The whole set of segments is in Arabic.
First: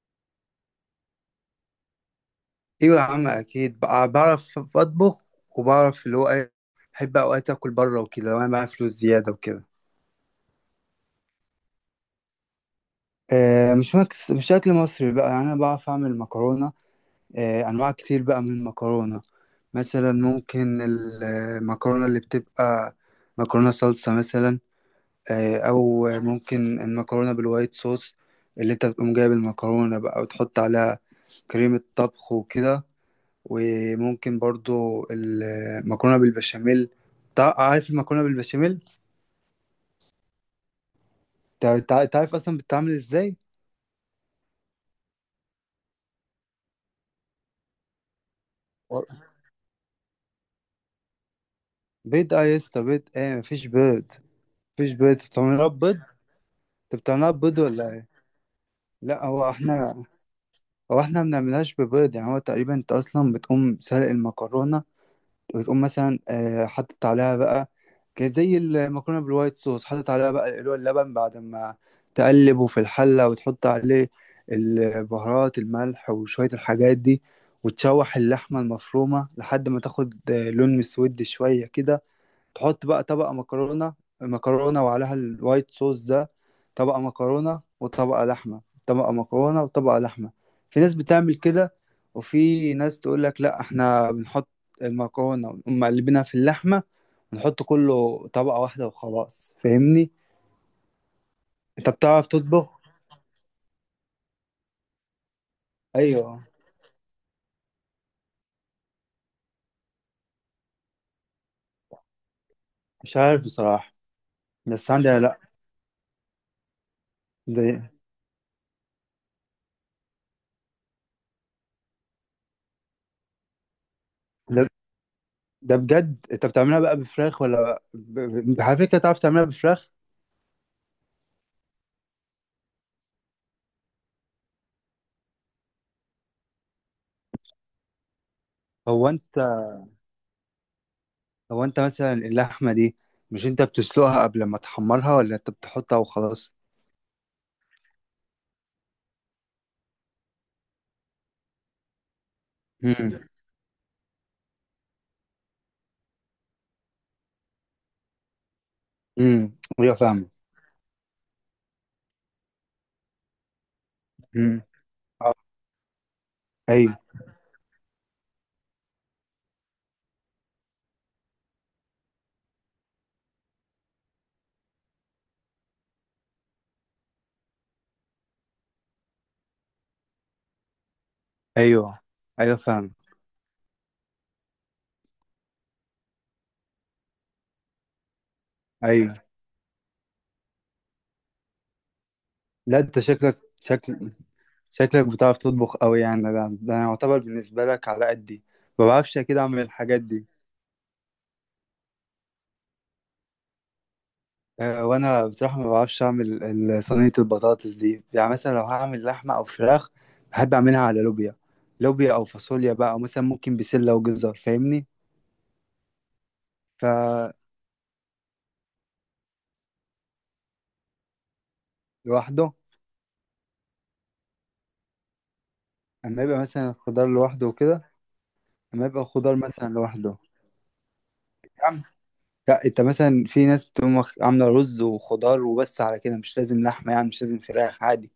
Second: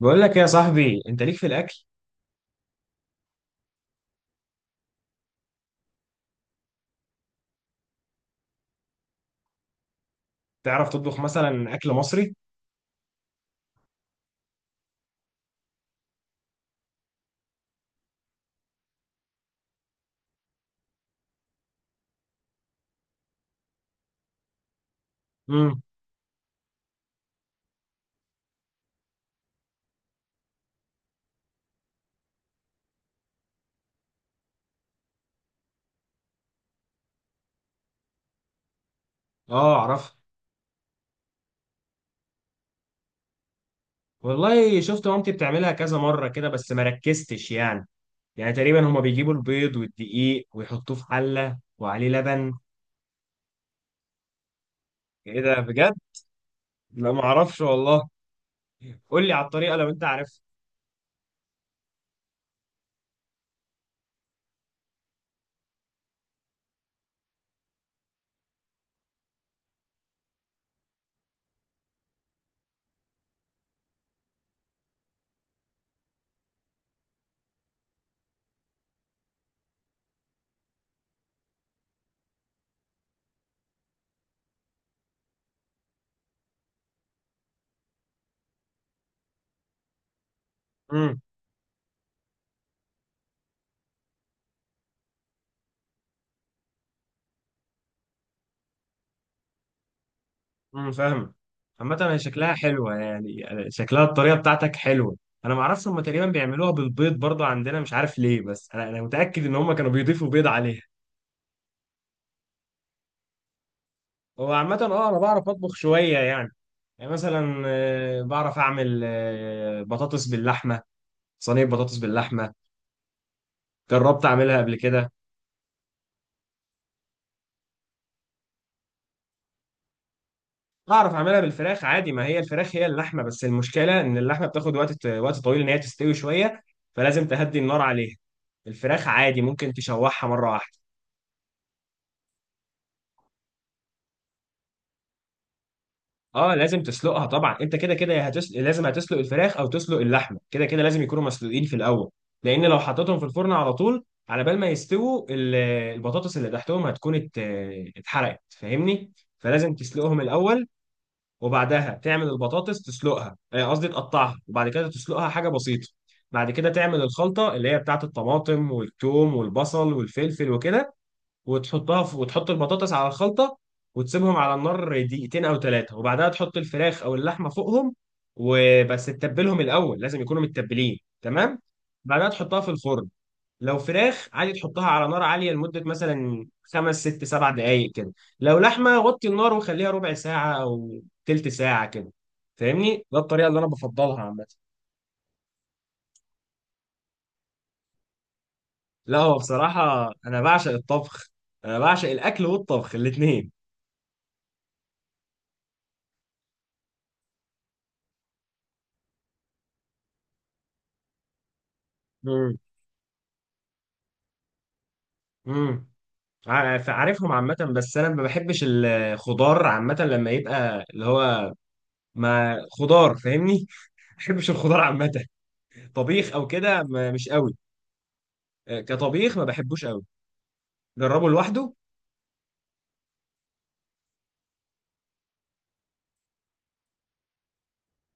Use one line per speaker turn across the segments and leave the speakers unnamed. بقول لك إيه يا صاحبي، انت ليك في الاكل.
ايوه، يا عم، اكيد بعرف اطبخ، وبعرف اللي هو ايه. بحب اوقات اكل بره وكده لو انا معايا فلوس زياده وكده.
تعرف تطبخ مثلا اكل مصري؟
آه، مش اكل مصري بقى، يعني انا بعرف اعمل مكرونه. آه، انواع كتير بقى من المكرونه. مثلا ممكن المكرونه اللي بتبقى مكرونه صلصه مثلا. آه،
امم.
او ممكن المكرونه بالوايت صوص، اللي انت بتقوم جايب المكرونه بقى وتحط عليها كريمه طبخ وكده. وممكن برضو المكرونة بالبشاميل. عارف المكرونة بالبشاميل؟
اه، اعرف.
تعرف أصلا بتتعمل إزاي؟
والله شفت مامتي بتعملها كذا مره كده بس ما ركزتش يعني. يعني تقريبا هما
و-
بيجيبوا البيض والدقيق ويحطوه في حله وعليه
بيض؟ اه
لبن.
يا اسطى، بيض ايه؟ مفيش بيض. مفيش بيض، انت
ايه ده
بتعملها
بجد؟
بيض؟ انت
لا، ما
بتعملها بيض
اعرفش
ولا ايه؟
والله.
لا،
قول لي على الطريقه لو انت عارف.
هو احنا ما بنعملهاش ببيض. يعني هو تقريبا انت اصلا بتقوم سلق المكرونة، وتقوم مثلا حاطط عليها بقى، زي المكرونه بالوايت صوص، حاطط عليها بقى اللي هو اللبن، بعد ما تقلبه في الحله وتحط عليه البهارات، الملح، وشويه الحاجات دي. وتشوح اللحمه المفرومه لحد ما تاخد لون مسود شويه كده. تحط بقى طبقة مكرونة وعليها الوايت صوص ده. طبقة مكرونة وطبقة لحمة، طبقة مكرونة وطبقة لحمة. في ناس
امم.
بتعمل كده. وفي ناس تقول لك لا، احنا بنحط المكرونة ونقوم مقلبينها في اللحمة ونحط كله طبقة واحدة وخلاص، فاهمني؟
امم، فاهم.
انت
عامه هي
بتعرف
شكلها
تطبخ.
حلوه، يعني شكلها الطريقه بتاعتك حلوه. انا ما اعرفش، هما تقريبا
ايوه،
بيعملوها بالبيض برضه عندنا، مش عارف ليه، بس انا متاكد ان هما كانوا بيضيفوا بيض عليها.
مش عارف بصراحة.
هو عامة
بس
اه انا
عندي، لا.
بعرف اطبخ شوية يعني. يعني مثلا
زي.
بعرف اعمل بطاطس باللحمة. صينية بطاطس باللحمة، جربت اعملها
ده
قبل كده.
ده بجد، انت بتعملها بقى بفراخ ولا على فكرة، تعرف تعملها بفراخ؟
اعرف اعملها بالفراخ عادي، ما هي الفراخ هي اللحمة، بس المشكلة ان اللحمة بتاخد وقت طويل ان هي تستوي شوية، فلازم تهدي النار عليها. الفراخ
هو انت
عادي ممكن تشوحها مرة واحدة.
هو انت مثلا اللحمه دي، مش انت بتسلقها قبل ما تحمرها، ولا انت بتحطها
اه
وخلاص؟
لازم تسلقها طبعا، انت كده كده هتسلق، لازم هتسلق الفراخ او تسلق اللحمه كده كده، لازم يكونوا مسلوقين في الاول. لان لو حطيتهم
امم.
في الفرن على طول، على بال ما يستووا البطاطس اللي تحتهم هتكون اتحرقت، فاهمني؟
امم،
فلازم
ايوه فاهم.
تسلقهم الاول، وبعدها تعمل البطاطس تسلقها، قصدي تقطعها،
امم.
وبعد كده تسلقها
اه،
حاجه بسيطه. بعد كده
ايوه.
تعمل الخلطه اللي هي بتاعت الطماطم والثوم والبصل والفلفل وكده، وتحطها في، وتحط البطاطس على الخلطة، وتسيبهم على النار دقيقتين أو 3، وبعدها تحط الفراخ أو اللحمة فوقهم. وبس تتبلهم الأول، لازم يكونوا متبلين تمام.
ايوه.
بعدها
ايوه
تحطها في
فاهم.
الفرن. لو فراخ عادي تحطها على نار عالية لمدة مثلا 5 6 7 دقايق كده. لو لحمة
ايوه.
غطي النار وخليها ربع ساعة أو تلت ساعة كده.
لا، انت
فاهمني، ده
شكلك
الطريقة اللي أنا
شكل
بفضلها عامة.
شكلك بتعرف تطبخ قوي يعني. ده انا يعتبر بالنسبه لك على قدي، ما
لا
بعرفش اكيد
هو
اعمل الحاجات
بصراحة
دي.
أنا بعشق الطبخ، أنا بعشق الأكل والطبخ الاتنين.
اه، وانا بصراحه ما بعرفش اعمل صينيه البطاطس دي. يعني مثلا لو هعمل لحمه او فراخ، بحب اعملها على لوبيا، لوبيا او
مم.
فاصوليا بقى، او مثلا ممكن بسله وجزر، فاهمني؟
مم. عارفهم عامة، بس أنا ما بحبش الخضار عامة لما يبقى اللي هو
لوحده.
ما خضار، فاهمني؟ ما بحبش الخضار عامة،
اما
طبيخ
يبقى
أو
مثلا
كده
خضار
مش
لوحده
قوي.
وكده. اما يبقى خضار
كطبيخ ما
مثلا
بحبوش قوي.
لوحده.
جربه
يا
لوحده.
عم، لا، انت مثلا في ناس بتقوم عامله رز وخضار وبس، على كده مش لازم لحمه، يعني مش لازم فراخ عادي.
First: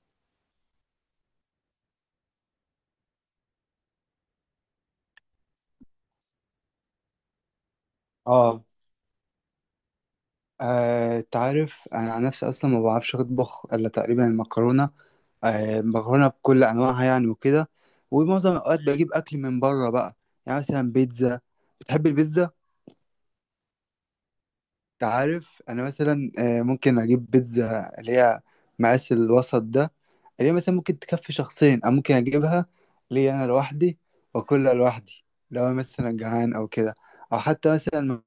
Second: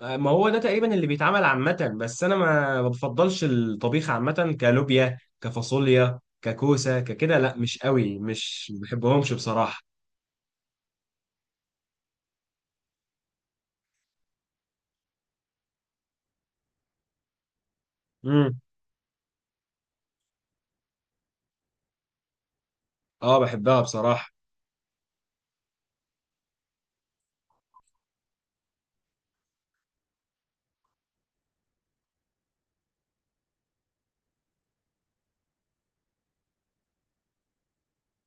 ما هو ده تقريبا اللي بيتعمل عامة، بس أنا ما بفضلش الطبيخ عامة، كلوبيا كفاصوليا ككوسة ككده، لا مش قوي،
اه،
مش ما بحبهمش بصراحة.
آه، تعرف انا عن نفسي اصلا ما بعرفش اطبخ الا تقريبا المكرونه. آه، مكرونه بكل انواعها يعني وكده. ومعظم
امم.
الاوقات بجيب اكل من بره بقى. يعني مثلا بيتزا. بتحب البيتزا؟
اه بحبها بصراحة.
تعرف انا مثلا ممكن اجيب بيتزا اللي هي مقاس الوسط ده، اللي هي مثلا ممكن تكفي شخصين، او ممكن اجيبها ليا انا لوحدي واكلها لوحدي لو انا مثلا جعان او كده، او حتى مثلا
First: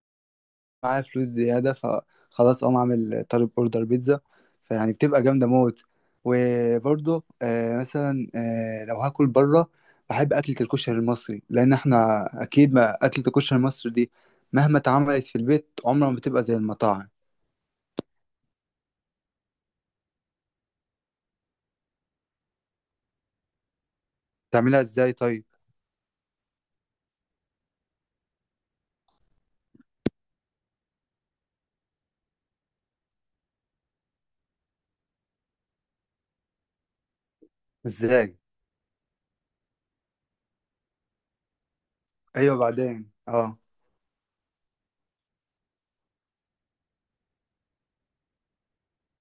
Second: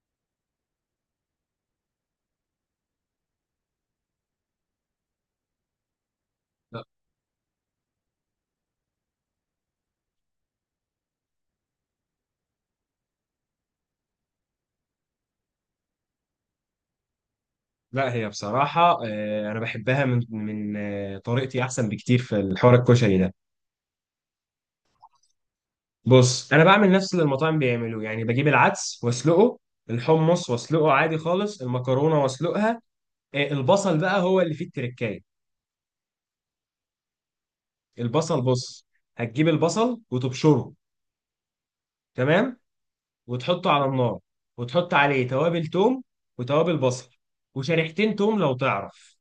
معايا فلوس زياده، فخلاص اقوم اعمل طالب اوردر بيتزا، فيعني بتبقى جامده موت. وبرضه مثلا لو هاكل بره، بحب اكله الكشري المصري، لان احنا اكيد ما اكله الكشري المصري دي مهما اتعملت في البيت عمرها ما بتبقى زي المطاعم.
لا هي بصراحة أنا بحبها من طريقتي أحسن بكتير في الحوار الكشري ده.
تعملها ازاي طيب؟
بص أنا بعمل نفس اللي المطاعم بيعملوه، يعني بجيب العدس وأسلقه، الحمص وأسلقه عادي خالص، المكرونة وأسلقها. البصل بقى هو اللي فيه التركاية.
ازاي؟
البصل، بص، هتجيب البصل وتبشره،
ايوه،
تمام؟
بعدين، اه.
وتحطه على النار، وتحط عليه توابل توم وتوابل بصل وشريحتين توم لو تعرف،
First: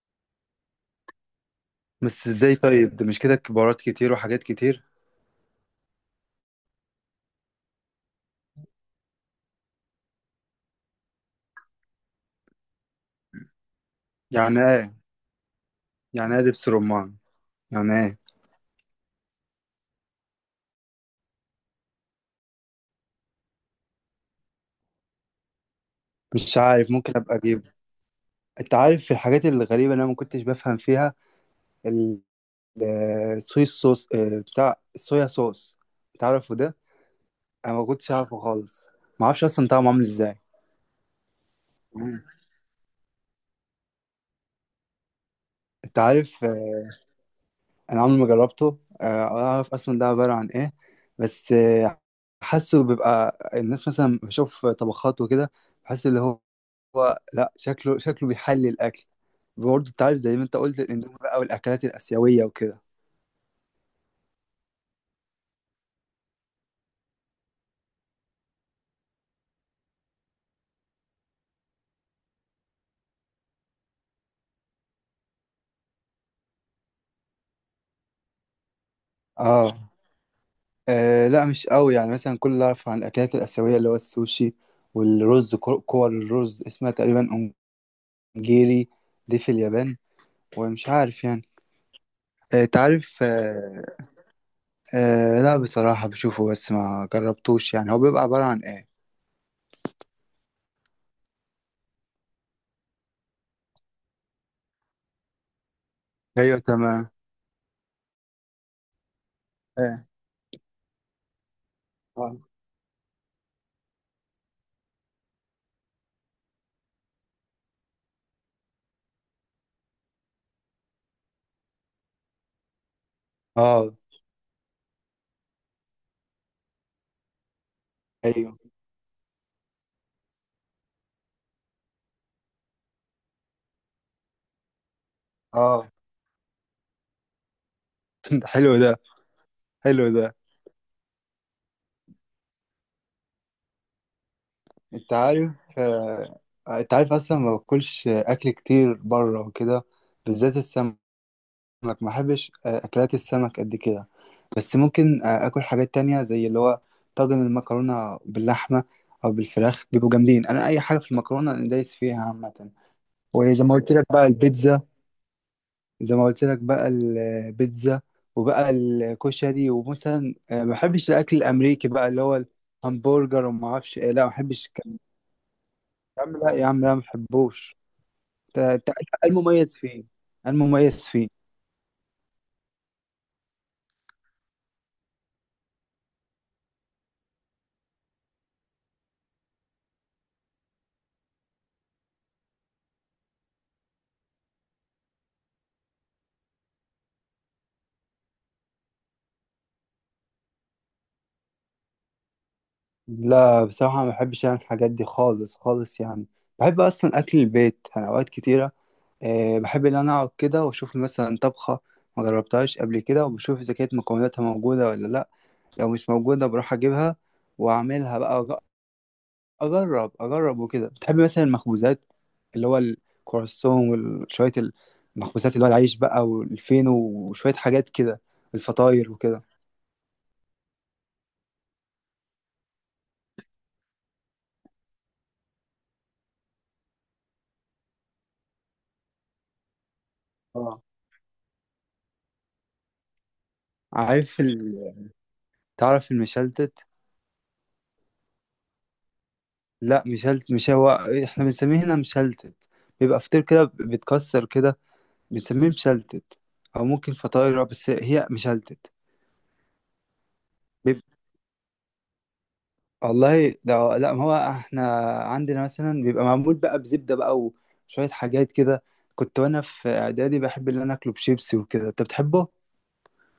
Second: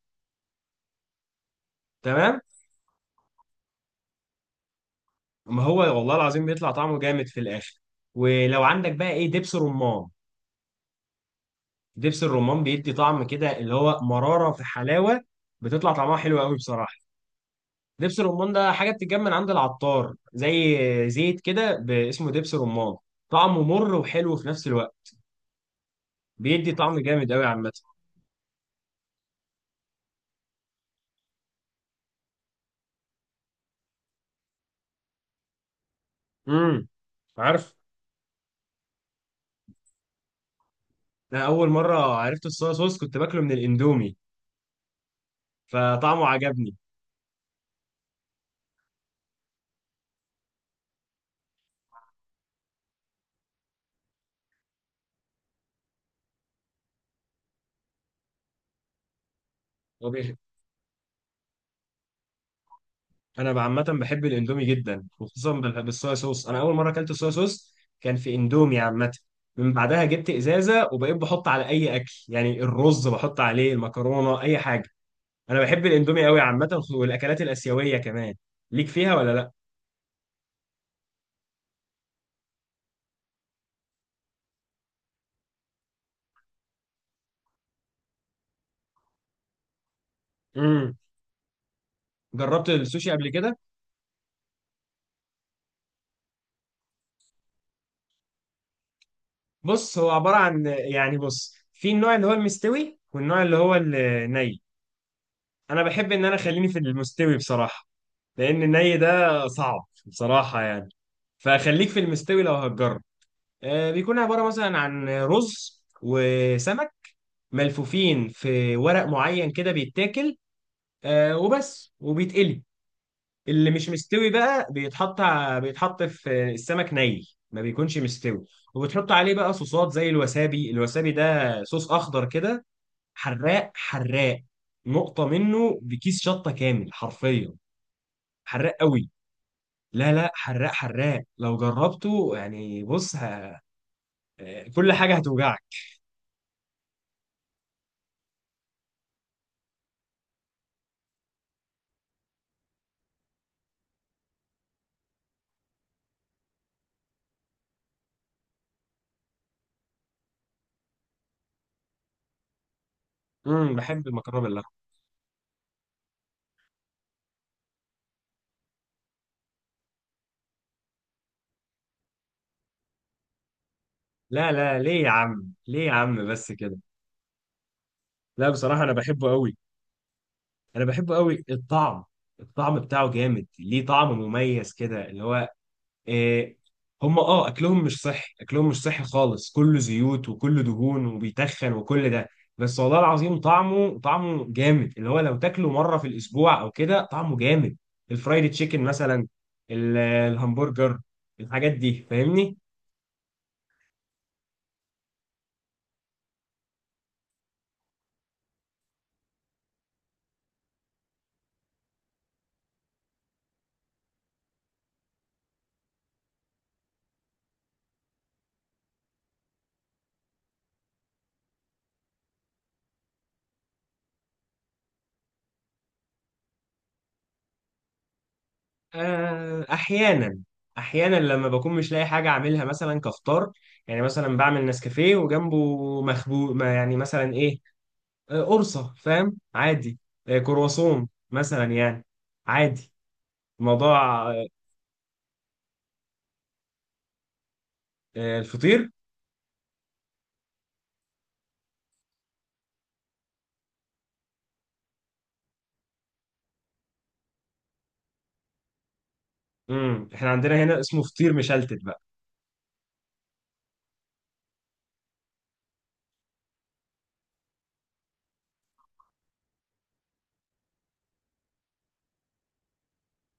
بس
تمام؟
ازاي طيب؟ ده مش كده بهارات كتير وحاجات كتير؟
ما هو والله العظيم بيطلع طعمه جامد في الآخر. ولو عندك بقى إيه دبس رمان، دبس الرمان بيدي طعم كده اللي هو مرارة
يعني
في
ايه؟
حلاوة، بتطلع طعمها
يعني
حلو
ايه
قوي
دبس
بصراحة.
رمان؟ يعني ايه؟
دبس الرمان ده حاجة بتتجمع من عند العطار، زي زيت كده، اسمه دبس رمان، طعمه مر وحلو في نفس الوقت.
مش
بيدي
عارف،
طعم
ممكن
جامد
ابقى
قوي
اجيب.
عامة.
انت عارف، في الحاجات الغريبه اللي انا ما كنتش بفهم فيها، ال- الصويا صوص، بتاع الصويا صوص، تعرفوا ده؟
امم. عارف.
انا ما كنتش اعرفه خالص. ما اعرفش اصلا طعمه عامل ازاي.
انا اول مرة
مم.
عرفت الصويا صوص كنت باكله من الاندومي،
انت
فطعمه
عارف،
عجبني.
انا عمري ما جربته، ولا اعرف اصلا ده عبارة عن ايه. بس حاسه بيبقى الناس مثلا، بشوف طبخات وكده، بحس اللي هو، هو لا، شكله بيحلي الاكل. برضه انت عارف، زي ما انت قلت، الاندومي بقى والاكلات الاسيوية وكده.
انا عامه بحب الاندومي جدا، وخصوصا بالصويا صوص. انا اول مره اكلت صويا صوص كان في اندومي عامه. من بعدها جبت ازازه وبقيت بحط على اي اكل، يعني الرز بحط عليه، المكرونه، اي حاجه. انا بحب الاندومي قوي عامه، والاكلات الاسيويه كمان. ليك فيها ولا لا؟
اه. آه، لا مش قوي، يعني مثلا كل اللي اعرف عن الاكلات الاسيوية اللي هو السوشي، والرز كور الرز اسمها تقريبا، انجيري، دي في اليابان. ومش
امم.
عارف يعني.
جربت
انت
السوشي
عارف،
قبل كده.
آه لا، بصراحة بشوفه بس ما جربتوش. يعني هو بيبقى عبارة عن ايه؟
بص هو عباره عن، يعني بص في النوع اللي هو المستوي والنوع اللي هو الني. انا بحب ان انا
ايوه
خليني في
تمام.
المستوي بصراحه، لان الني ده صعب
ايه؟
بصراحه يعني. فخليك في
اه.
المستوي لو هتجرب. بيكون عباره مثلا عن رز وسمك ملفوفين في ورق معين كده بيتاكل، وبس وبيتقلي. اللي مش
آه،
مستوي بقى بيتحط بيتحط في السمك ني، ما بيكونش مستوي،
ايوه.
وبتحط عليه بقى صوصات زي الوسابي. الوسابي ده صوص اخضر كده، حراق حراق، نقطة منه
اه.
بكيس شطة كامل حرفيا.
ده
حراق
حلو ده.
قوي.
حلو
لا لا
ده.
حراق حراق لو جربته يعني، بص كل
انت
حاجة
عارف،
هتوجعك.
انت عارف اصلا ما باكلش اكل كتير بره وكده، بالذات السمك. ما بحبش اكلات السمك قد كده. بس ممكن اكل حاجات تانية زي اللي هو طاجن المكرونة باللحمة او بالفراخ، بيبقوا جامدين. انا اي حاجة في المكرونة انا دايس فيها عامة. وزي ما
امم،
قلت لك
بحب
بقى
المكرونة باللحمة.
البيتزا زي ما قلت لك بقى البيتزا، وبقى الكشري، ومثلا ما بحبش الاكل الامريكي بقى اللي هو الهمبرجر، وما اعرفش ايه، لا ما
لا
بحبش
لا
الكلام ده.
ليه يا عم ليه يا
يا
عم
عم لا،
بس
يا
كده.
عم لا، ما بحبوش.
لا
ت-
بصراحة أنا
ت-
بحبه قوي،
المميز فيه،
أنا
المميز
بحبه
فيه
قوي. الطعم، الطعم بتاعه جامد، ليه طعم مميز كده اللي هو إيه. هم اكلهم مش صحي، اكلهم مش صحي خالص، كله زيوت وكله دهون وبيتخن وكل ده، بس والله العظيم طعمه جامد اللي هو لو تاكله مره في الاسبوع او كده طعمه جامد. الفرايد تشيكن مثلا، الهمبرجر، الحاجات دي فاهمني؟
لا بصراحة ما بحبش يعني الحاجات دي خالص خالص يعني. بحب أصلا أكل البيت أنا أوقات كتيرة. أه، بحب إن أنا أقعد كده وأشوف مثلا طبخة ما جربتهاش قبل كده، وبشوف إذا كانت مكوناتها موجودة ولا لأ. لو مش موجودة بروح أجيبها وأعملها بقى. اجرب اجرب وكده. بتحبي مثلا المخبوزات، اللي هو الكرواسون وشويه المخبوزات، اللي هو العيش بقى والفينو وشويه حاجات كده، الفطاير وكده؟
آه احيانا. احيانا لما بكون مش لاقي حاجه اعملها مثلا كفطار، يعني مثلا بعمل نسكافيه وجنبه مخبوق ما يعني مثلا ايه، قرصة فاهم عادي،
اه،
كرواسون مثلا يعني، عادي. موضوع
عارف تعرف المشلتت؟
آه، الفطير.
لا، مش هو. احنا بنسميه هنا مشلتت، بيبقى فطير كده بيتكسر كده، بنسميه مشلتت، او ممكن فطاير بس هي مشلتت.
امم، احنا عندنا هنا اسمه فطير مشلتت بقى.
والله ده، لا، ما هو احنا عندنا مثلا بيبقى معمول بقى بزبدة بقى، وشوية حاجات كده. كنت وانا في اعدادي بحب ان انا اكله بشيبسي وكده، انت بتحبه؟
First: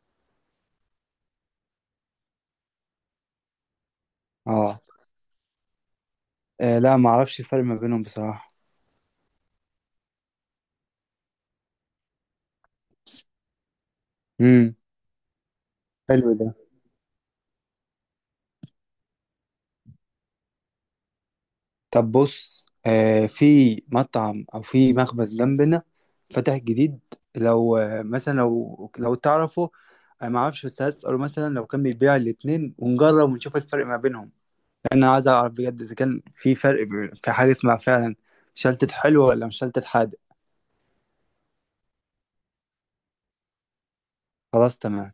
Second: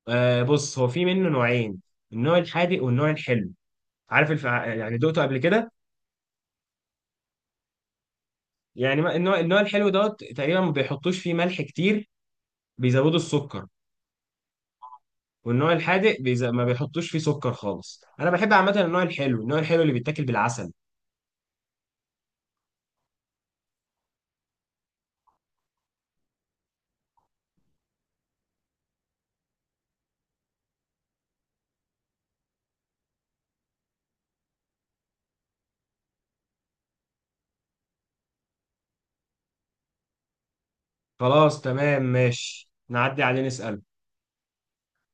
بص هو في منه نوعين، النوع الحادق والنوع الحلو. عارف
اه.
يعني دقته قبل كده؟
آه، لا ما اعرفش الفرق ما بينهم بصراحة.
يعني النوع الحلو دوت تقريبا ما بيحطوش فيه ملح كتير، بيزودوا السكر.
امم.
والنوع الحادق
حلو ده.
ما بيحطوش فيه سكر خالص. انا بحب عامه النوع الحلو، النوع الحلو اللي بيتاكل بالعسل.
طب بص، آه، في مطعم او في مخبز جنبنا فتح جديد، لو مثلا لو تعرفه، انا ما اعرفش، بس هسأله مثلا لو كان بيبيع الاتنين، ونجرب ونشوف الفرق ما بينهم. انا عايز اعرف بجد اذا كان في فرق، في حاجه اسمها فعلا مشلتت حلو ولا مشلتت حادق.
خلاص تمام ماشي، نعدي عليه نسأل.
خلاص تمام.